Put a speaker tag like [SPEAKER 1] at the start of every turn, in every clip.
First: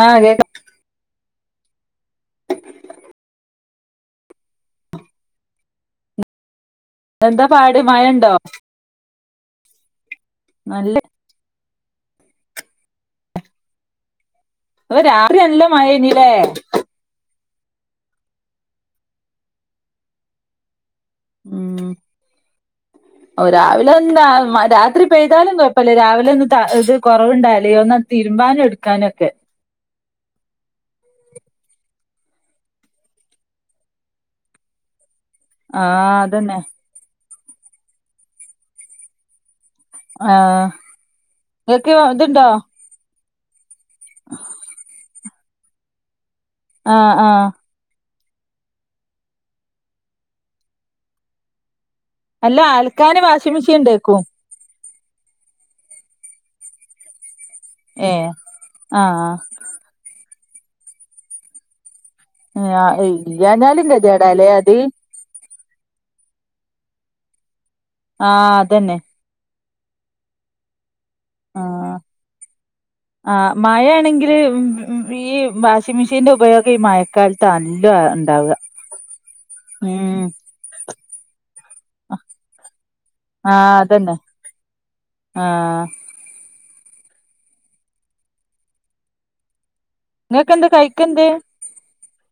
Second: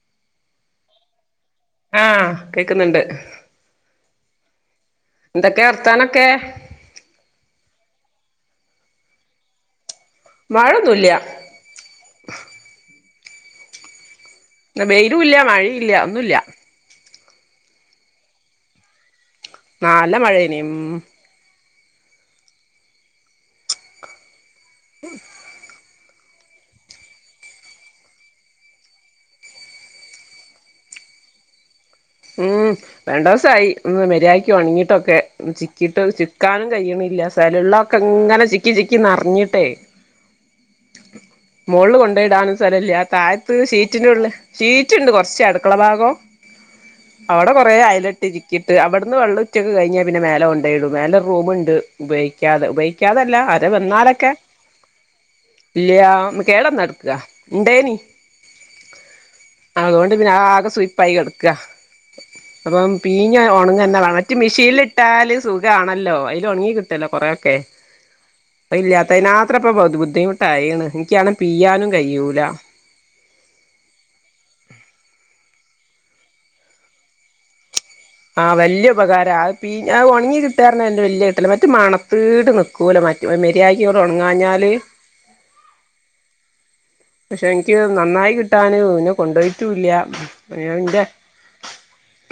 [SPEAKER 1] ആ കേക്കാം
[SPEAKER 2] ആഹ് കേക്കുന്നുണ്ട് എന്തൊക്കെ വർത്താനൊക്കെ
[SPEAKER 1] എന്താ പാട് മഴണ്ടോ നല്ല
[SPEAKER 2] മഴൊന്നൂല്യ ഇന്ന്
[SPEAKER 1] ഇന്നലെ
[SPEAKER 2] വെയിലുല്ല
[SPEAKER 1] രാത്രി നല്ല
[SPEAKER 2] മഴയില്ല
[SPEAKER 1] മഴേനിലേ
[SPEAKER 2] ഒന്നുല്ല നല്ല മഴേനി ഉം
[SPEAKER 1] ഉം രാവിലെന്താ രാത്രി പെയ്താലും കൊഴ അപ്പല്ലേ രാവിലെ ഒന്ന് ഇത് കുറവുണ്ടല്ലേ ഒന്ന് തിരുമ്പാനും എടുക്കാനും ഒക്കെ
[SPEAKER 2] ഉം രണ്ടൂസായി ഒന്ന് മര്യാദക്ക്‌ ഒണങ്ങീട്ടൊക്കെ ചിക്കിട്ട്
[SPEAKER 1] ആഹ് അതന്നെ
[SPEAKER 2] ചിക്കാനും കഴിയ്ണില്ല സഥലള്ളക്കെങ്ങനെ ചിക്കി ചിക്കി നർഞ്ഞിട്ടേ
[SPEAKER 1] ആഹ് ഇങ്ങക്ക്
[SPEAKER 2] മോള്
[SPEAKER 1] ഇതുണ്ടോ
[SPEAKER 2] കൊണ്ടയിടാനും സ്ഥലല്ല താഴ ത്ത് ശീറ്റിനുള്ളിൽ ഷീറ്റ്ണ്ട് കൊർച്ച് അടുക്കള ഭാഗം
[SPEAKER 1] ആഹ് ആഹ്
[SPEAKER 2] അവിടെ കുറേ അയ്ലെട്ടി ചിക്കിട്ട് അവിടുന്ന് വെള്ളം ഉറ്റൊക്കെ കഴിഞ്ഞാൽ പിന്നെ മേലെ കൊണ്ടോയിടും മേലെ റൂമ്ണ്ട്
[SPEAKER 1] അല്ല
[SPEAKER 2] ഉപയോഗിക്കാതെ
[SPEAKER 1] അലക്കാന്
[SPEAKER 2] ഉപയോഗിക്കാതല്ല
[SPEAKER 1] വാഷിംഗ്
[SPEAKER 2] ആരെ
[SPEAKER 1] മെഷീൻ ഇണ്ടേക്കും
[SPEAKER 2] വന്നോലൊക്കെ ഇല്ല്യാ കേടന്നട്ക്കാ ഇണ്ടേനി
[SPEAKER 1] ഏഹ് ആഹ്
[SPEAKER 2] അതുകൊണ്ട് പിന്നെ ആകെ സുയ്പ്പായി കടക്കാ അപ്പം
[SPEAKER 1] ആഹ്
[SPEAKER 2] പീഞ്ഞ്
[SPEAKER 1] ഇല്ലാഞ്ഞാലും
[SPEAKER 2] ഒണങ്ങന്നെ വാണം മറ്റേ
[SPEAKER 1] ഗതികേടാല്ലേ അത്
[SPEAKER 2] മെഷീനിലിട്ടാല് സുഖാണല്ലോ അയ്ലൊണങ്ങി കിട്ടല്ലോ കൊറേയൊക്കെ
[SPEAKER 1] ആഹ്
[SPEAKER 2] അ
[SPEAKER 1] അതന്നെ
[SPEAKER 2] ഇല്ലാത്തയ് നാ ത്രപ്പോ ബുദ്ധിമുട്ടായീണ് ൻക്കാണേൽ പിയ്യാനും കഴിയൂല
[SPEAKER 1] ആ മയേയാണെങ്കില് ഈ വാഷിംഗ് മെഷീന്റെ ഉപയോഗം ഈ മഴക്കാല ത്താണ് ല്ലേ
[SPEAKER 2] ആഹ് വല്യുപകാരാ അത് പി അത്
[SPEAKER 1] ഉം
[SPEAKER 2] ഒണ്ങ്ങി കിട്ട ട്ടാർഞ്ഞാതന്നെ വല്യ കിട്ടല മറ്റേ മണത്തിട്ട് നിക്കൂല മറ്റ
[SPEAKER 1] ആഹ്
[SPEAKER 2] മര്യാദക്ക്‌ങ്ങട്ട്
[SPEAKER 1] അതന്നെ
[SPEAKER 2] ഉണങ്ങാഞ്ഞാല്
[SPEAKER 1] ആഹ്
[SPEAKER 2] പക്ഷെ ൻക്ക് നന്നായി കിട്ടാന് പിന്നെ കൊണ്ടോയ്ട്ടൂല്ല
[SPEAKER 1] നിങ്ങക്കെന്ത്
[SPEAKER 2] അയ്ന്റെ
[SPEAKER 1] കൈക്കെന്ത്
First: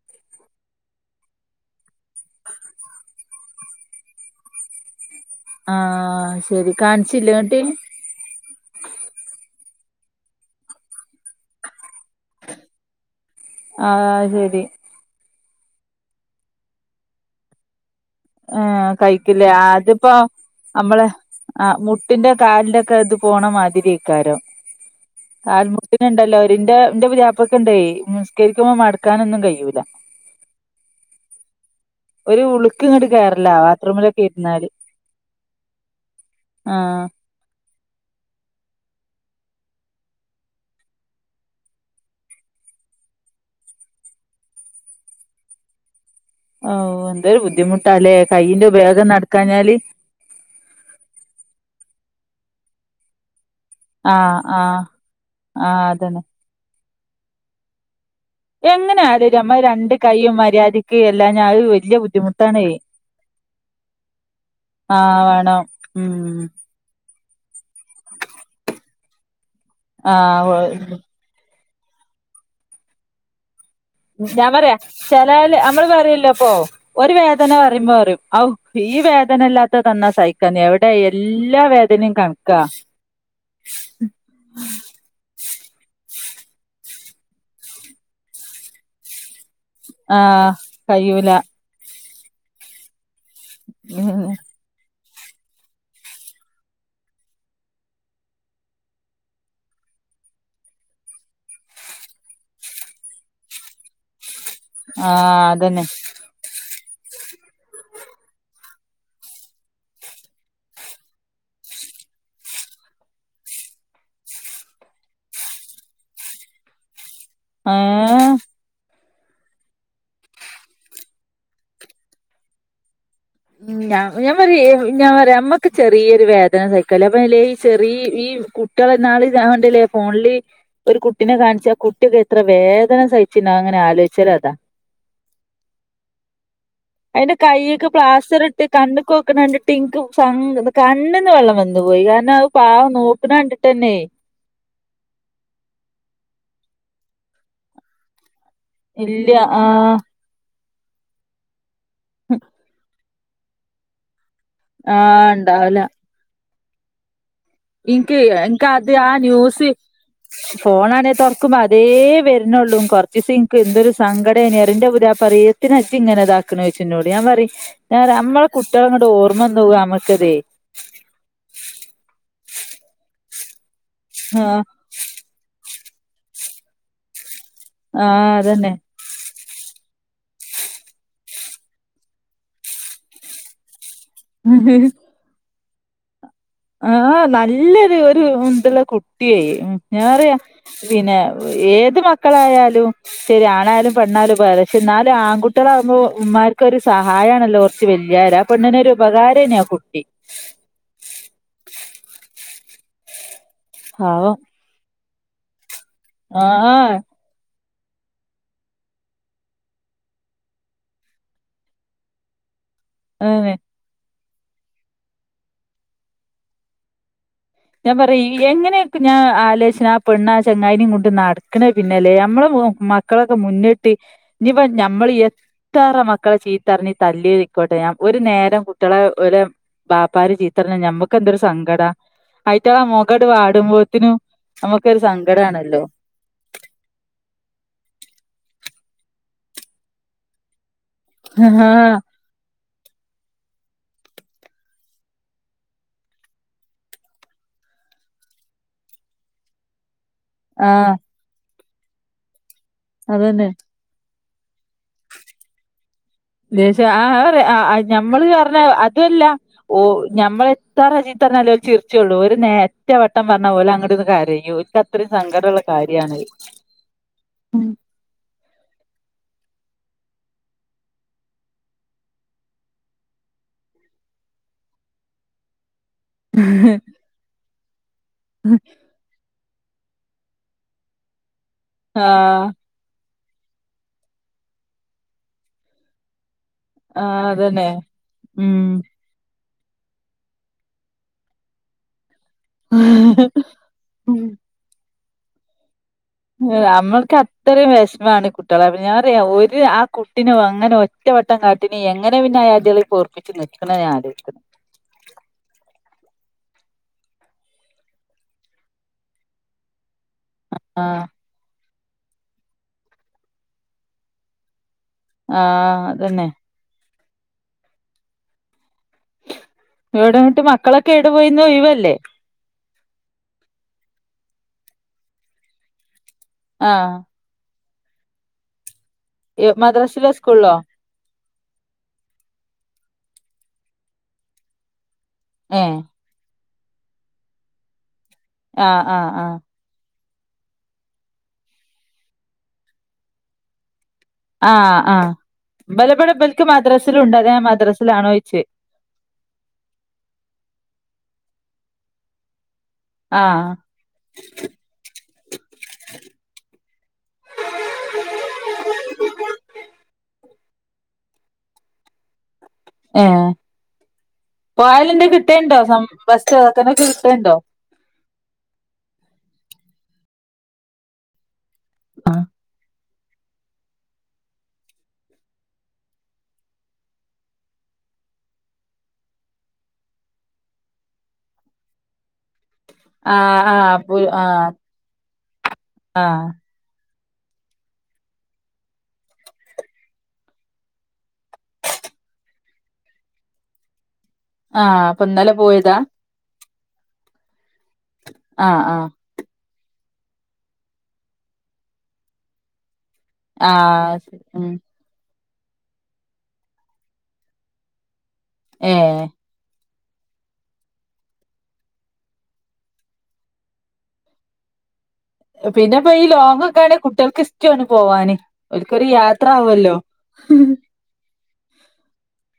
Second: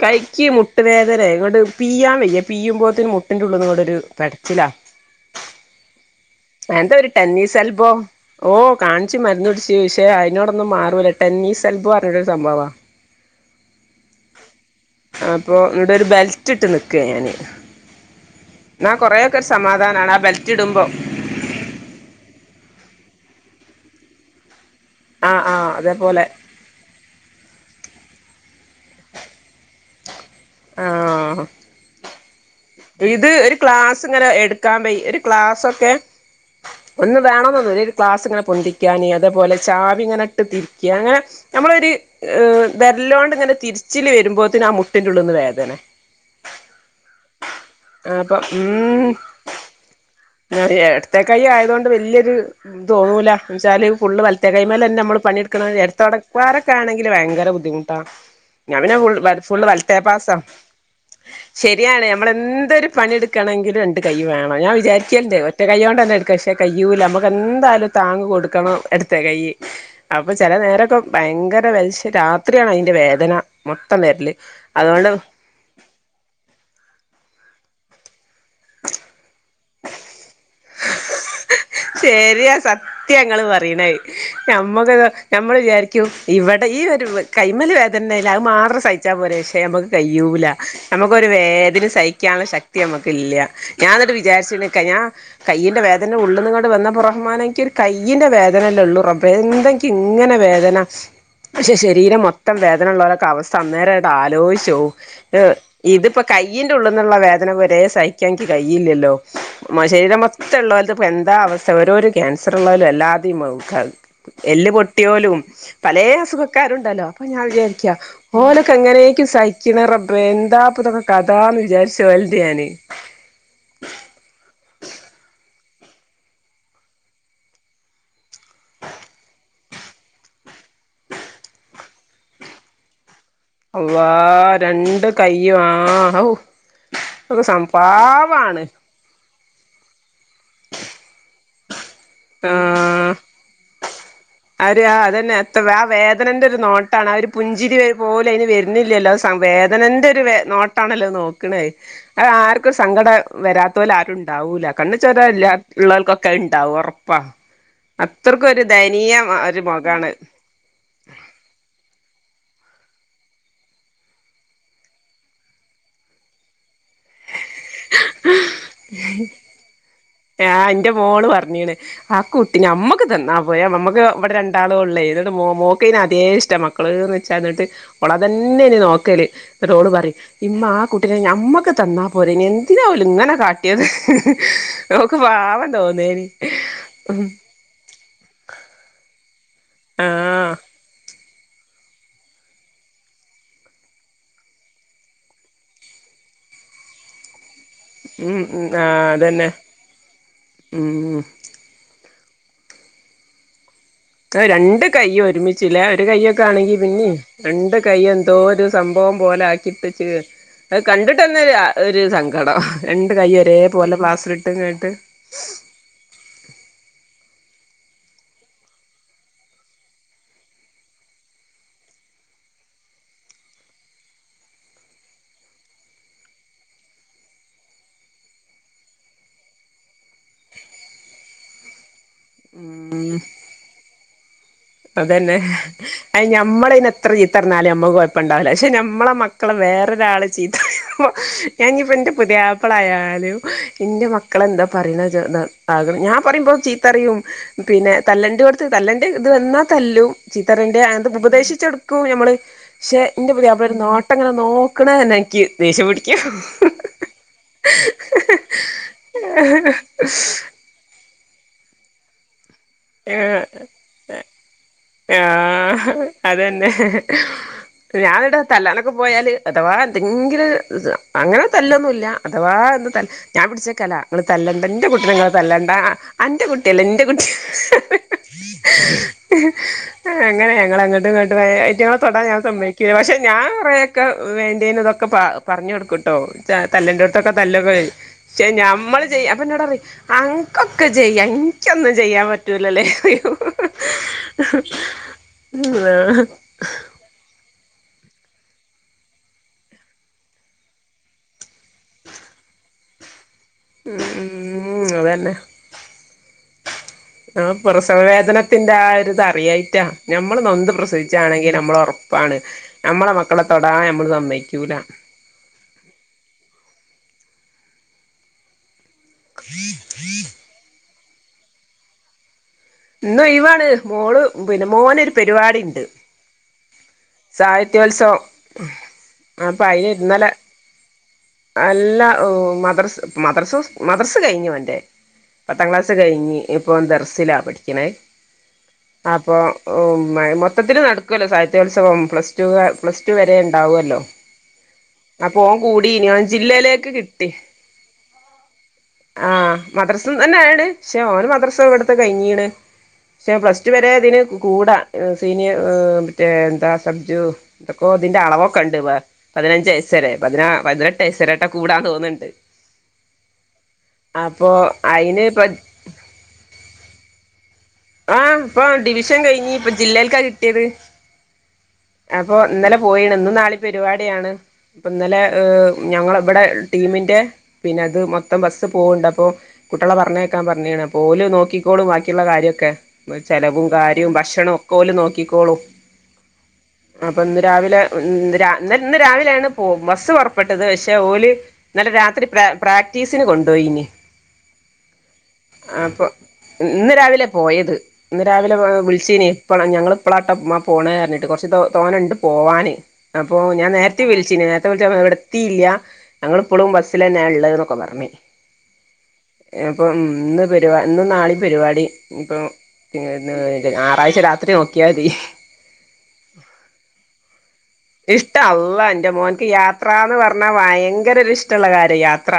[SPEAKER 2] കൈക്ക് മുട്ട് വേദന ങ്ങട്ട് പീയാൻ വയ്യ പീയുമ്പോത്തിന് മുട്ടിന്റുള്ള്ന്ന്ങ്ങട്ടൊരു പെടച്ചിലാ
[SPEAKER 1] ആഹ് ശരി
[SPEAKER 2] എന്താ ഒരു
[SPEAKER 1] കാണിച്ചില്ലേ
[SPEAKER 2] ടെന്നീസ്
[SPEAKER 1] എന്നിട്ട്
[SPEAKER 2] അല്ഭവം ഓ കാണിച്ച് മരുന്ന് കുട്ച്ചു പക്ഷേ അയ്നോടൊന്നും മാറൂല്ല ടെന്നീസെൽബോ പറഞ്ഞിട്ടൊരു സംഭവ
[SPEAKER 1] ആ അയ് ശരി
[SPEAKER 2] അപ്പോൾ ഇവിട ഒരു ബെൽറ്റ് ഇട്ട് നിൽക്കാ ഞാന് എന്നാ
[SPEAKER 1] ആഹ്
[SPEAKER 2] കൊറേയൊക്കെ ഒരു
[SPEAKER 1] കയ്ക്കില്ലേ
[SPEAKER 2] സമാധാനാണ്
[SPEAKER 1] അതിപ്പോ
[SPEAKER 2] ആ ബെൽറ്റ് ഇടുമ്പോ
[SPEAKER 1] നമ്മള് ആഹ് മുട്ടിന്റെ കാലിന്റെ ഒക്കെ ഇത് പോണ മാതിരി ഇക്കാരം
[SPEAKER 2] ആ ആ
[SPEAKER 1] കാൽ
[SPEAKER 2] അതേപോലെ
[SPEAKER 1] മുട്ടിനുണ്ടല്ലോ ഇതിന്റ ഇന്റെ പുതിയാപ്പിളക്ക് ഇണ്ടേ നിസ്കരിക്കുമ്പോ മടക്കാനൊന്നും കഴിയൂല
[SPEAKER 2] ആഹ്
[SPEAKER 1] ഒരു [unintelligible]
[SPEAKER 2] ഇത്
[SPEAKER 1] കേറലാ
[SPEAKER 2] ഒരു ക്ലാസ്
[SPEAKER 1] ബാത്റൂമിലൊക്കെ
[SPEAKER 2] ഇങ്ങനെ
[SPEAKER 1] ഇരുന്നാല്
[SPEAKER 2] എടുക്കാൻ പൊയി ഒരു ക്ലാസ്സൊക്കെ
[SPEAKER 1] ആഹ്
[SPEAKER 2] ഒന്ന് വേണോന്നൊന്നും ഒരു ക്ലാസ് ഇങ്ങനെ പൊന്തിക്കാന് അതേ പോലെ ചവി ഇങ്ങനെ ഇട്ട് തിരിക്കാ അങ്ങനെ നമ്മളൊരു ഏഹ് വെരലോണ്ട് ഇങ്ങനെ തിരിച്ചില് വരുമ്പോത്തെന് ആ മുട്ടിന്റെ ഉള്ളിന്ന് വേദന
[SPEAKER 1] ഓ എന്തോരു ബുദ്ധിമുട്ട അല്ലേ
[SPEAKER 2] ആ അപ്പം
[SPEAKER 1] കയ്യിന്റെ ഉപയോഗം നടക്കാഞ്ഞാല്
[SPEAKER 2] ആഹ് എടത്തെ കൈ ആയത് കൊണ്ട് വല്യൊരു ഇത് തോന്നൂല എന്ന്ച്ചാല് ഫുള്ള്
[SPEAKER 1] ആഹ്
[SPEAKER 2] വലത്തെ കൈയി
[SPEAKER 1] ആഹ്
[SPEAKER 2] മേലന്ന അമ്മള് പണിയെടുക്കുന്നവരെ
[SPEAKER 1] ആഹ് അതന്നെ
[SPEAKER 2] എടത്തോട ഓരക്ക് ആണെങ്കില് ഭയങ്കര ബുദ്ധിമുട്ടാ ഞാ പിന്നെ
[SPEAKER 1] എങ്ങനെ
[SPEAKER 2] ഫുള്ള് വര
[SPEAKER 1] ആടേലും നമ്മ
[SPEAKER 2] ഫുള്ള്
[SPEAKER 1] രണ്ട്
[SPEAKER 2] വലത്തെ
[SPEAKER 1] കൈയും
[SPEAKER 2] പാസം
[SPEAKER 1] മര്യാദക്ക് എല്ലാം ഞാൻ അത് വല്യ
[SPEAKER 2] ശരിയാണ് നമ്മള്
[SPEAKER 1] ബുദ്ധിമുട്ടാണേ
[SPEAKER 2] എന്തൊരു പണിയെടു ക്കണങ്കില് രണ്ട് കൈ വേണം അത് ഞാൻ
[SPEAKER 1] ആഹ്
[SPEAKER 2] വിചാരിക്കണ്ടേ ഒറ്റ
[SPEAKER 1] വേണം
[SPEAKER 2] കൈയ് കൊണ്ട് എന്താ എടുക്കാ
[SPEAKER 1] ഉം
[SPEAKER 2] പക്ഷെ കയ്യൂല നമ്മുക്ക് എന്തായാലും താങ്ങ് കൊടുക്കണം എടത്തേ കൈ അപ്പൊ ചെല
[SPEAKER 1] ആഹ്
[SPEAKER 2] നേരൊക്കെ ഭയങ്കര വലി ശേ രാത്രിയാണ് അയിൻ്റെ വേദന മൊത്തം വേ
[SPEAKER 1] ഞാൻ പറയാ ചെലോല് അമ്മള് പറയുല്ലോ [unintelligible] ഒരു വേദന പറയുമ്പോ പറയും ഔ ഈ വേദനയില്ലാത്ത തന്നാ സഹിക്കാന്ന് എവി ടെ എല്ലാ വേ
[SPEAKER 2] ശരിയാ സത്യാ ഇങ്ങള് പറയിണെ നമ്മക്ക് നമ്മൾ വിചാരിക്കും ഇവടെ ഈ ഒരു കൈ മേല് വേദനയില്ല അത് മാത്രം സഹി ച്ചാ പോരേ പക്ഷെ അമ്മക്ക് കഴ്യൂല
[SPEAKER 1] ആഹ്
[SPEAKER 2] നമ്മക്കൊരു
[SPEAKER 1] കയ്യൂല
[SPEAKER 2] വേദന സഹിക്കാള്ള ശ ക്തി അമ്മക്ക് ഇല്യ ഞാൻ എന്നിട്ട്
[SPEAKER 1] ആഹ്
[SPEAKER 2] വിചാരിച്ച് നിക്കാ ഞാൻ കയ്യിന്റെ വേദന ഉള്ളിന്ന്ങ്ങാ [unintelligible] വന്നപ്പോ റഹ്മാനേ എനിക്ക് ഒരു കയ്യിന്റെ വേദനയല്ലേ ഉള്ളൂ റബ്ബേ എന്താ എനിക്ക് ഇങ്ങനെ വേദന പക്ഷെ ശരീരം മൊത്തം വേദന ഉള്ളോരേക്ക അവസ്ഥ അന്നേരം അങ്ങട് ആലോയിച് [unintelligible] ഏഹ്
[SPEAKER 1] അതന്നെ
[SPEAKER 2] ഇതിപ്പോ കയ്യിന്റെ ഉള്ളിന്നുള്ള വേദന വരെ സഹിക്കാൻ എനിക്ക് കയ്യില്ലല്ലോ മ ശരീരം മൊത്തം ഉള്ളോലത് ഇപ്പ എന്താ അവസ്ഥ ഓരോരോ ക്യാൻസർ ഉള്ളവലും അല്ലാതെയും [unintelligible] എല്ല് പൊട്ടിയോലും പലേ അസുഖക്കാരുണ്ടല്ലോ അപ്പൊ ഞാൻ വിചാരിക്ക
[SPEAKER 1] ഏഹ്
[SPEAKER 2] ഓലൊക്ക എങ്ങനേക്ക സഹിക്ക്ണ റബ്ബേ എന്താപ്പ ഇതൊക്കെ കഥാന്ന് വിചാരിച്ച് [unintelligible] ഞാന്
[SPEAKER 1] ഉം ഞാ ഞാൻ പറയേ ഞാൻ പറയാ അമ്മക്ക് ചെറിയൊരു വേദന സഹിക്കാല്ല അപ്പൊ ല്ലേ ഈ ചെറിയ ഈ കു കുട്ട്യളെ ഇന്നാള് ഞാ കണ്ട്ല്ലേ ഫോണില് ഒരു കുട്ടിനെ കാണിച്ച് ആ കുട്ടിയൊക്കെ എത്ര വേദന സഹി
[SPEAKER 2] അള്ളാ രണ്ട് കൈയ്യും ആഹ് ഹൗ
[SPEAKER 1] അയിന്റെ കൈയൊക്കെ പ്ലാസ്റ്റർ ഇട്ടിട്ട് കണ്ണ്ക്ക് കൊക്കണ കണ്ടിട്ട് എനിക്ക് സങ്ക കണ്ണിന്ന് വെള്ളം വന്ന് [unintelligible] പോയി കാരണം അത് പാവം നോക്കണ കണ്ടിട്ടന്നെ
[SPEAKER 2] അവര് ആഹ് അതന്നെ അത്ര ആ വേദനേന്റെ ഒരു നോട്ടാണ് ആ ഒരു പുഞ്ചിരി പോലെ അതിന് വര് ന്നില്ലല്ലോ അത് സ
[SPEAKER 1] ഇല്ല ആഹ്
[SPEAKER 2] വേദനെന്റെ ഒരു വേ നോട്ടാണല്ലോ അത് നോക്ക്ണേ അത് ആർക്കും ഒരു സങ്കട വെരാത്തൊല് ആരുണ്ടാവൂല കണ്ണി ചോര
[SPEAKER 1] ആഹ്
[SPEAKER 2] ഇല്ല
[SPEAKER 1] ഇണ്ടാവൂല
[SPEAKER 2] ഇള്ളവൾക്കൊക്കെ അത് ഉണ്ടാവും ഒറപ്പാ
[SPEAKER 1] ഇനിക്ക് എനിക്ക് ആദ്യം ആ ന്യൂസ്
[SPEAKER 2] മുഖാണ്
[SPEAKER 1] ഫോണാണേ തൊറക്കുമ്പോ അതേ വെരണുള്ളൂ കൊറച്ച് ദിവസം എനിക്ക് എന്തൊരു സങ്കടേന് ഏറെ എന്റെ [unintelligible] പറയും [unintelligible] ഇങ്ങനെ ഇതാക്കണോ ചോയിച്ചു എന്നോട് ഞാൻ പറയും ഞാ പറയും അമ്മള കുട്ട്യളെ അങ്ങട് ഓർമ്മ വന്നു പോകും അമ്മക്ക് ഇതേ
[SPEAKER 2] ആഹ് എന്റെ മോള് പറഞ്ഞേണ് ആ കുട്ടി നമ്മക്ക് തന്നാ പോരെ നമ്മക്ക് ഇവിടെ
[SPEAKER 1] ആഹ്
[SPEAKER 2] രണ്ടാളും ഉള്ളേത് [unintelligible] മോ മോക്ക് പിന്ന അതേ ഇഷ്ടം മക്കള്ന്ന് വെച്ചാ എന്നിട്ട് ഓള് അതന്നെ ഇനി നോക്കല് എന്നിട്ട് ഓള് പറയും ഇമ്മ ആ കുട്ടിനെ ഞമ്മക്ക് തന്നാ പോരേ അതിനെ എന്തിനാ ഓല് ഇങ്ങനെ കാട്ടിയത് ഓക്ക് പാവം തോന്നേണ്
[SPEAKER 1] ആഹ് നല്ല ഒരു ഒരു ഇതൊള്ള കുട്ടിയേ മ്ഹ് ഞാൻ പറയാ
[SPEAKER 2] ആഹ്
[SPEAKER 1] പിന്നെ ഏത് മക്കളായാലും ശരി ആണായാലും പെണ്ണായാലും ഇപ്പൊ ഏകദേശം എന്നാലും ആൺകുട്ടികളാവുമ്പോ ഉമ്മാർക്കൊരു സഹായണല്ലോ
[SPEAKER 2] ഉം
[SPEAKER 1] [unintelligible] പെണ്ണിന് ഒരു ഉപകാരന്നേ ആ കുട്ടി
[SPEAKER 2] മ്ഹ്
[SPEAKER 1] പാവം
[SPEAKER 2] ആ രണ്ട് കയ്യും ഒരുമിച്ച്ല്ലേ ഒരു കയ്യൊക്കെ ആണെങ്കി
[SPEAKER 1] ആഹ്
[SPEAKER 2] പിന്നേം രണ്ട് കൈ എന്തോ ഒരു സംഭവം പോലെ ആക്കിട്ടച്ച് അത് കണ്ട്ട്ടന്നെരാ ഒരു സങ്കടം രണ്ട്
[SPEAKER 1] അതന്നെ
[SPEAKER 2] കൈയ്ഒരേ പോലെ പ്ലാസ്റ്ററ് ഇട്ട് ങ്ങട്ട്
[SPEAKER 1] ഞാൻ പറെ ഈ എങ്ങനെപ്പ ഞാൻ ആലേച്ണ് ആ പെണ്ണാ ചങ്ങായിനിം കൊണ്ട് നടക്ണ് പിന്നെല്ലേ അമ്മളെ മോ മ മക്കളൊക്കെ മുന്നിട്ട് ഇഞ് ഇപ്പ നമ്മൾ എത് എത്രറ മക്കളെ ചീത്തറഞ് തല്ലി ഇരിക്കോട്ടെ ഞാൻ ഒരു നേരം കുട്ട്യാളെ ഒര വാപ്പാര് ചീത്തർഞ്ഞാ നമ്മക്ക് എന്താെരു സങ്കടാ ആയിറ്റങ്ങളെആ
[SPEAKER 2] ഉം
[SPEAKER 1] മാെഖട് വാടുമ്പോത്തിന് നമക്കാെരു സങ്കടാണല്ലോ
[SPEAKER 2] അയ്ന് ഞമ്മളയ്ന്എത്ര ചീത്തർഞ്ഞാലും ഞമ്മക്ക് കാെഴപ്പംണ്ടാവൂല്ല പക്ഷെ ഞമ്മളെ മക്കളെ വേറൊരാള് ചീത്ത പറി ഞാൻ
[SPEAKER 1] ആഹ്
[SPEAKER 2] ഇഞ്ന്റെപ്പ് പുതിയാപ്പളായാലും എന്റെ മക്കളെ എന്താ പറീണെ ജ് ന്ന്ആകും ഞാൻ പറയുമ്പോ ചീത്തറിയും പിന്നെ തല്ലണ്ട്യാേട്ത് തല്ലണ്ടെ ഇത് വന്നാ തല്ലും ചിത്തറണ്ടെ
[SPEAKER 1] ആഹ്
[SPEAKER 2] ആൻത്തെ ഉപദേശിച്ചെട്ക്കും നമ്മള്പക്ഷേ ഇന്റെ
[SPEAKER 1] അതന്നെ
[SPEAKER 2] പുതിയാപ്പ്ള ഒരു നോട്ട് ട്ടം ഇങ്ങനെനോക്ണതന്നെ ഇൻക്കി ദേഷ്യം പിടിക്കും
[SPEAKER 1] ദേഷ്യ ആ പറയാ ആ ആ ഞമ്മള് പറഞ്ഞ
[SPEAKER 2] ഹ ഹ ഹ
[SPEAKER 1] എത്രറ ചീത്തർഞാല്ലും ഓല് ചിർചൊള്ളൂ ഒരു നേ ഒറ്റവട്ടം പറഞ്ഞാ ഓല്അങ്ങട്ട് ഇര്ന്ന്കരയും
[SPEAKER 2] ആഹ് അതന്നെ ഞാന് ഇട തല്ലാനൊക്കെ പോയാല് അഥവാ എന്തെങ്കിലും അങ്ങനെ തല്ലൊന്നുല്ല അഥവാ ഒന്ന് തല്ല് ഞാൻ പിടിച്ചക്കലാ ഇങ്ങൾ തല്ലണ്ട ഇന്റെ കുട്ടിനെങ്ങൾ തല്ലണ്ടാ അന്റെ കുട്ട്യല്ല ഇന്റെ കുട്ടി
[SPEAKER 1] ഉം
[SPEAKER 2] അങ്ങന ഞങ്ങള് അങ്ങട്ടും ഇങ്ങട്ടും ആയെ അയ്റ്റങ്ങളെ തൊടാ ഞാൻ
[SPEAKER 1] ആഹ്
[SPEAKER 2] സമ്മയ്ക്കി ക്ക്യ പക്ഷെ ഞാൻ കാെറെയൊക്കെ വേണ്ടേന് ഇതൊക്കെ പ പറഞ്ഞു കൊടുക്കും ട്ടോ രാ
[SPEAKER 1] ആഹ്
[SPEAKER 2] തല്ലെണ്ടോട്‌ത്തൊക്കെ
[SPEAKER 1] അതന്നെ
[SPEAKER 2] തല്ലൊക്കെയ്യും പക്ഷെ
[SPEAKER 1] ഉം
[SPEAKER 2] ഞമ്മള് ചെയ്യാം അപ്പോ ഇന്നോറിം അൻക്കാെകെചെയ്യാം ഇനിക്കൊന്നും ചെയ്യാൻ പറ്റ് പറ്റൂല്ലല്ലെറയും ഉം ആഹ്
[SPEAKER 1] ആ് അമ്മൾക്ക് അത്രയും വെഷ്മാണ് കുട്ട്യാളെപ് ഞാൻറി ഒര് ആ കുട്ടിനെ അങ്ങനെ ഒറ്റ ഒറ്റവട്ടം കാട്ടീന് എങ്ങനെ പിന്നെ അയാദ്യാളെ പൊർപ്പിച്ച് നിക്ണ്
[SPEAKER 2] മ് മ്മ് അതന്നെ ആ പ്രസവ വേദനത്തിന്റെ ആ ഒര്ത് അറിയായിറ്റാ നമ്മള് നൊന്ത്
[SPEAKER 1] ആഹ്
[SPEAKER 2] പ്രസവിച്ചാണെങ്കിൽ നമ്മള് ഒറപ്പാണ് നമ്മളെ മക്കളെ തൊടാൻ നമ്മള് സമ്മയ്ക്കൂല
[SPEAKER 1] ആഹ് അതന്നെ ഏടെ ഇങ്ങട്ട്മക്കളൊക്കെ എവിടെ പോയീന്ന് ഇന്ന്ഒഴിവല്ലേ
[SPEAKER 2] ഇന്ന്‌ ഒഴിവാണ് മോള് പിന്നെ മോനൊരു പരിപാടി ഇണ്ട്
[SPEAKER 1] ആഹ്
[SPEAKER 2] സാഹിത്യോത്സവം അപ്പഅയിന്
[SPEAKER 1] മദ്രസിലോ
[SPEAKER 2] ഇന്നലെ
[SPEAKER 1] സ്കൂളിലോ
[SPEAKER 2] അല്ലാ മദ്രസ് മദ്രസ മദ്രസ് കഴിഞ്ഞുഓന്റെ
[SPEAKER 1] ഏ
[SPEAKER 2] പത്താം ക്ലാസ്സ് കഴിഞ്ഞ് ഇപ്പോ ഓൻ ദർസിലാ പഠിക്ണ്
[SPEAKER 1] ആഹ് ആഹ്
[SPEAKER 2] അപ്പോ
[SPEAKER 1] ആഹ്
[SPEAKER 2] ഓഹ് മയ മൊത്തത്തില് നടകൊല്ലാേ സാഹിത്യോത്സവം പ്ലസ് ടു ക പ്ലസ് ടു വരെ ഇണ്ടാവോല്ലോ
[SPEAKER 1] ആഹ് ആഹ് ഇബല ഇബടെ ഇബൽക്ക്
[SPEAKER 2] ജില്ലയിലേക്ക്
[SPEAKER 1] മദ്രസിലും ഇണ്ടത്
[SPEAKER 2] കിട്ടി
[SPEAKER 1] അതാഞാൻ മദ്രറസിലാണോയ്ച്ചെ
[SPEAKER 2] ആഹ് മദ്റസ്ന്നന്നെ ആണ് ക്ഷെ ഓന് മദ്റസ് ഇവട്ത്തെ കഴിഞ്ണ് ക്ഷെ
[SPEAKER 1] ആഹ്
[SPEAKER 2] പ്ലസ് ടു വരെ ഇതിന് കൂടാ എ് സീനിയർ ഏ് മറ്റേ അതാ സബ്ജു എന്തൊക്കോ ഇതിന്റെ അളവ് ഒക്കെ ഇണ്ട് വ പതിനഞ്ച്‌വയസ്സ്‌ വരെ പതിനാ പതിനെട്ട് വയസ്സ്‌ വരെ ട്ടകൂടാന്ന് തോന്ന്ണ്ട്
[SPEAKER 1] ഏഹ് പോയാല് എന്തെ
[SPEAKER 2] അയിന് ഇപ്പ
[SPEAKER 1] കിട്ടേണ്ടോ സം ഫസ്റ്റോ സെക്കറ്റാകക്കെ കിട്ടല് ഇണ്ടോ
[SPEAKER 2] ആഹ് ഇപ്പൊ ഡിവിഷൻ കഴിഞ് ഇപ്പ ജില്ലേൽക്കാ കിട്ട്യാെത്
[SPEAKER 1] ആഹ്
[SPEAKER 2] അപ്പൊ ഇന്നലെ പ് പോയിണ് ഇന്നും നാളിം പര്പാടിയാണ് ഇപ്പ ഇന്നലെ ഏ് ഞങ്ങള ഇവടെ ടീമിന്റെ പിന്നെ ത് മൊത്തം ബസ്സ് പോവ്ണ്ട് അപ്പോ കുട്ട്യാളെ പറഞ്ഞേക്കാൻ പറഞ്ഞ്ണ് അപ്പഓല് നോക്കിക്കോളും വാക്കിള്ള കാര്യ ക്കെ ചെലവും
[SPEAKER 1] ആഹ് പു
[SPEAKER 2] കാര്യേം ഭക്ഷണം
[SPEAKER 1] ആഹ്
[SPEAKER 2] ഒക്കെ ഓല് നോക്കിക്കോളും
[SPEAKER 1] ആഹ്
[SPEAKER 2] അപ്പൊ ഇന്ന് രാവിലെ ഇന്ന് രാ ന്ന് ഇന്ന് രാവിലെണ് പോവും ബസ്സ് പാെറപ്പെട്ടത് പക്ഷെ ഓല്- ഇന്നലെ രാത്രി പ്രക പ്രാക്ടീസിന് കൊണ്ടാേയിനി
[SPEAKER 1] ആഹ് അപ്പൊ ഇന്നലെ പോയതാ
[SPEAKER 2] അപ്പൊ ഇന്ന് രാവിലെ പോയത് ഇന്ന് രാവിലെ
[SPEAKER 1] ആഹ് ആഹ്
[SPEAKER 2] വിളിച്ചിനി ഇപ്പള ഞങ്ങൾ ഇപ്പളാട്ടമ്മ പോണ് പറഞ്ഞിട്ട് കുറച്ച് തോനെണ്ട് പോവാനേ അപ്പോ ഞാൻ
[SPEAKER 1] ആഹ്
[SPEAKER 2] നേരത്തെ
[SPEAKER 1] ശരി
[SPEAKER 2] വിളിച്ചിന്
[SPEAKER 1] ഉം
[SPEAKER 2] നേരത്തെ വി എവിടെ എത്തിയില്ല ഞങ്ങളിപ്പോഴും ബസ്സിലന്നെയായുള്ളത് എന്നൊക്കെ പറഞ്ഞ്
[SPEAKER 1] ഏഹ്
[SPEAKER 2] അപ്പൊ ഇന്ന് പരിപാ ഇന്ന് നാളെയും പരിപാടി ഇനി പ്പോഞായറാഴ്ച രാത്രി നോക്കിയാമതി
[SPEAKER 1] പിന്നെ ഇപ്പൊ ഈ ലോങ്ങൊക്കെയാണ് കുട്ടികൾക്ക് സ് - - റ്റ് ഒന്ന് പോവാ
[SPEAKER 2] ഇഷ്ടാ അള്ളാ എന്റെ മോൻക്ക് യാത്രാന്ന് പറഞ്ഞാൽ ഭയങ്കര ഒരു ഇഷ് ഇഷ്ട്ടുള്ള കാര്യാ യാത്ര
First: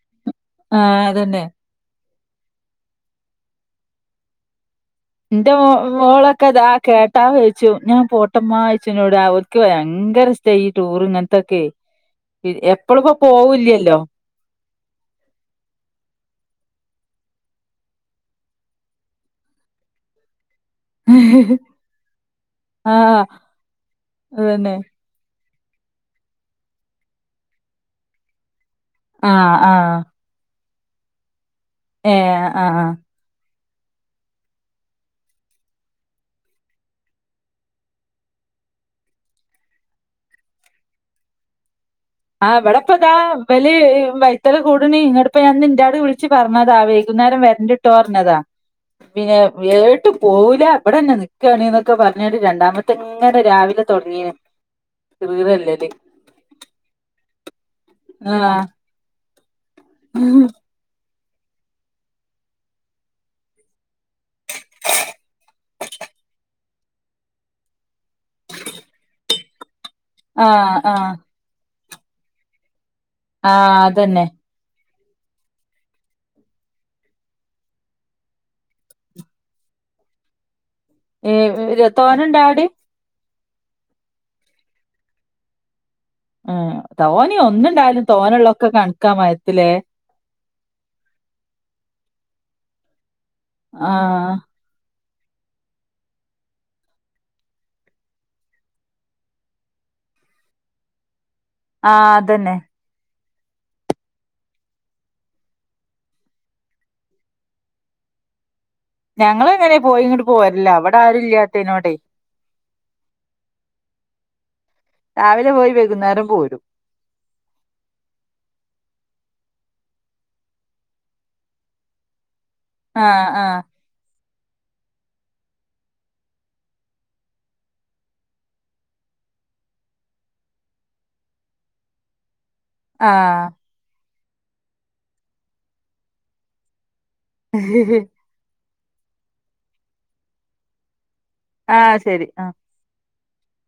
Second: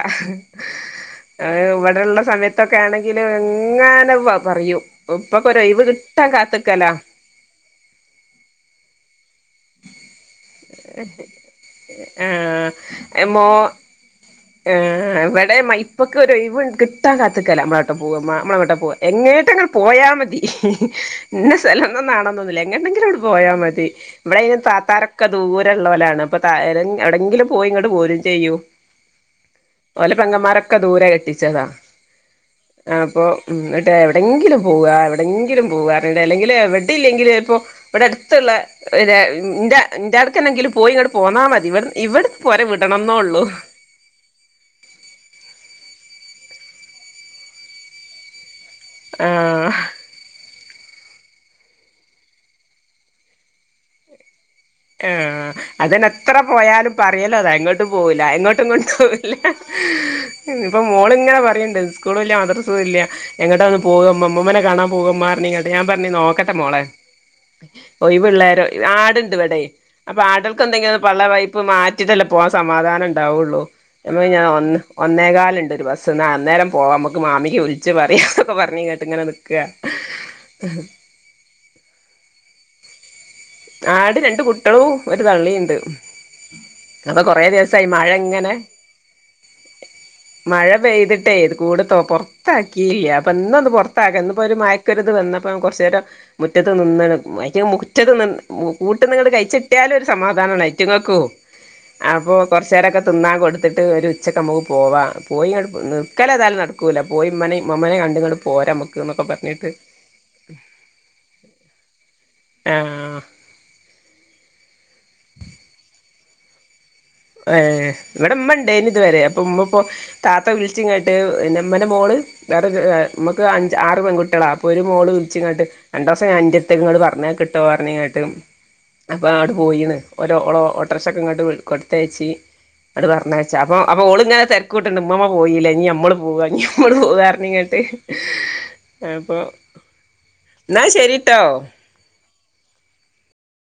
[SPEAKER 1] ആഹ് അതന്നെ
[SPEAKER 2] ഇവിടുള്ള സമയത്ത് ത്തൊക്കെ ആണെങ്കിൽ ഇങ്ങനെ പറയും ഇപ്പൊക്കൊരു ഒഴിവ് കിട്ടാൻ കാത്തുനിക്കലാ
[SPEAKER 1] ട്ടാ കഴിച്ചു ഞാൻ പോട്ടമ്മ ചോയ്ച്ചു എന്നോട് അർക്ക് വേ ഭയങ്കര ഇഷ്ട്ടായി ഈ ടൂർ ഇങ്ങനത്തൊക്കെ എപ്പളും ഇപ്പോ
[SPEAKER 2] ആഹ് മോ
[SPEAKER 1] പോവുല്ലല്ലോ
[SPEAKER 2] ഇവിടെ മൈപ്പൊക്കൊരു ഒഴിവ് കിട്ടാൻ കാത്തിക്കലാ നമ്മളെങ്ങട്ടാ പോവ്വാമ്മ നമ്മളെങ്ങട്ടാ പോവ്വാ എങ്ങോട്ടെങ്കിലും പോയാൽ മതി ഹി ഹി ഇന്ന സ്ഥലോന്നോന്നാവണോന്നുമില്ല എങ്ങണ്ടെങ്കിലും അങ്ങട്
[SPEAKER 1] ആഹ്
[SPEAKER 2] പോയാൽ മതി ഇവിടെ അയിന്
[SPEAKER 1] അതന്നെ
[SPEAKER 2] താത്താരൊ ഒക്കെ ദൂരള്ളോലാണ് അപ്പൊ താ എവിടെങ്കിലും പോയി ഇങ്ങട് പോരും ചെയ്യും
[SPEAKER 1] ആഹ് ആഹ്
[SPEAKER 2] പെങ്ങമാരൊക്കെ ദൂരെ കെട്ടിച്ചതാ
[SPEAKER 1] ഏഹ് ആഹ്
[SPEAKER 2] അപ്പൊ എന്നിട്ട് എവിടെയെങ്കിലും പോവുക എട്ട് എവിടെങ്കിലും പോവ്വാ എവിടെങ്കിലും പോവ്വാ പറഞ്ഞിട്ട് അല്ലെങ്കിൽ എവിടെ ഇല്ലെങ്കിൽ ഇപ്പോ ഇവിടെ അടുത്തുള്ള ഇന്റെ ഇന്റാടെക്കെങ്കിലും പോയി ഇങ്ങട്ട് പോന്നാൽ മതി ഇവി
[SPEAKER 1] ആഹ് ഇവിടെ ഇപ്പതാ ഇബല് വൈ ഇത്തൽ കൂടണി ഇന്നിട്ടിപ്പോ ഞാൻ ഇന്റാട് വിളച്ച് പറഞ്ഞതാ വൈകുന്നേരം വരണ്ടിട്ടോ പറഞ്ഞതാ പിന്നെ
[SPEAKER 2] ആഹ്
[SPEAKER 1] ഏട്ടും പോവൂല ഇവിടെ നിൽക്കണീന്നൊക്കെ പറഞ്ഞ് രണ്ടാമത്തെ ഇങ്ങനെ രാവിലെ തുടങ്ങിയതാ
[SPEAKER 2] ആഹ് അതെന്നെ എത്ര പോയാലും പറയലതാ എങ്ങോട്ടും പോവില്ല എങ്ങോട്ടും ഇങ്ങോട്ടും ഇല്ല
[SPEAKER 1] ഉം
[SPEAKER 2] ഇപ്പോ മോളിങ്ങനെ പറയുന്നുണ്ട് സ്കൂളില്ല മദ്രസയൊന്നുമില്ല എങ്ങോട്ട് ഒന്ന് പോവ്വാ ഉമ്മുമ്മാനെ കാണാൻ പോവ്വുമ്മാന്ന് പറഞ്ഞ് ഞാൻ പറഞ്ഞ് നോക്കട്ടെ മോളെ ഒഴിവുള്ളേരം ആടുണ്ടിവടെ അപ്പൊ ആടുകൾക്ക്
[SPEAKER 1] ആഹ് ആഹ്
[SPEAKER 2] എന്തെങ്കിലും പള്ള വയപ്പ് മാറ്റിയിട്ടല്ലേ പോവാൻ സമാധാനം ഉണ്ടാവുള്ളു
[SPEAKER 1] ആഹ് അതന്നെ
[SPEAKER 2] എന്ന് ഞാൻ ഒന്ന് ഒന്നേകാലിനുണ്ട് ഒരു ബസ്സ് എന്ന അന്നേരം പോവാ നമ്മക്ക് മാമിനെ വിളിച്ച് പറയാനൊക്കെ പറഞ്ഞാണ്ട് ഇങ്ങനെ നിക്കാണ് ഹ്
[SPEAKER 1] ഏഹ് ഇര തോനെയുണ്ടോ അവിടെ
[SPEAKER 2] ആട് രണ്ടു കുട്ടികളും ഒരു തള്ളയുമുണ്ട്
[SPEAKER 1] തോനെയോ ഒന്നുണ്ടായാലും
[SPEAKER 2] ഇങ്ങനെ
[SPEAKER 1] തോനള്ളൊക്കെ കണക്കാ മയത്തില്
[SPEAKER 2] മഴ പെയ്തിട്ടേ കൂട് പുറത്താക്കിയിട്ടില്ല അപ്പൊ ഇന്നൊന്ന് പുറത്താക്ക
[SPEAKER 1] ആഹ്
[SPEAKER 2] ഇന്നൊരു മയ മുക്കരുത് നിന്നപ്പോം കുറച്ചു നേരം മുറ്റത്ത് നിന്നണ് അയിന് മുറ്റത് നി കൂട്ടിന്നിങ്ങട് കഴിച്ചിട്ടിയാലും ഒരു സമാധാനമാണ് അയറ്റങ്ങൾക്കൂ
[SPEAKER 1] ആഹ്
[SPEAKER 2] അപ്പൊ
[SPEAKER 1] അതന്നെ
[SPEAKER 2] കൊറച്ചു നേരൊക്കെ തിന്നാൻ കൊടുത്തിട്ട് ഒരു ഉച്ചക്ക് നമുക്ക് പോവാം പോയി നിൽക്കല് ഏതായാലും നടക്കൂല്ല പോയി ഉമ്മനെയും ഉമ്മുമ്മാനെയും കണ്ടുങ്ങാണ്ട് പോരാം നമ്മക്ക്
[SPEAKER 1] ഞങ്ങള് ഇങ്ങനെ പോയിങ്ങാണ്ട് പോരലാ അവിടെ ആരുല്ലാത്തേനോടെ
[SPEAKER 2] ആഹ്
[SPEAKER 1] രാവിലെ പോയി വൈകുന്നേരം പോരും
[SPEAKER 2] ഏ ഇവിടെ ഇമ്മണ്ടായിരുന്നു തുവരെ അപ്പൊ ഉമ്മ ഇപ്പോ താത്ത വിളിച്ചിങ്ങോട്ടു എൻ്റമ്മയുടെ മോള് വേറെ
[SPEAKER 1] ആഹ്
[SPEAKER 2] ഉമ്മുക്ക്
[SPEAKER 1] ആഹ്
[SPEAKER 2] അഞ്ച് ആറ് പെൺകുട്ടികളാ ഒരു മോള് വിളിച്ചിങ്ങാട്ട് രണ്ട് ദിവസം എൻന്റെ അടുത്തേക്ക് പറഞ്ഞയക്കട്ടോ പറഞ്ഞ് കേട്ട് അപ്പാ ആട് പോയീണ് ഓലൊ ഓളൊ ഓട്ടർഷക്കെങ്ങട്ട് വിട് കൊടുത്തയച്ച് ഇങ്ങട്
[SPEAKER 1] ആഹ്
[SPEAKER 2] പറഞ്ഞയച്ച് അപ്പം അപ്പോള് ഇങ്ങനെ തെര്ക്കൂട്ട്ണ്ട് ഉമ്മമ്മ പോയില്ലെ ഇഞ് ഞമ്മൾ പോവാ ഇഞ് ഞമ്മൾ പോവാർ ന്ങ്ങട്ട് അപ്പൊ ന്നാ ശരിട്ടോ
[SPEAKER 1] ആഹ് ശരി ആഹ്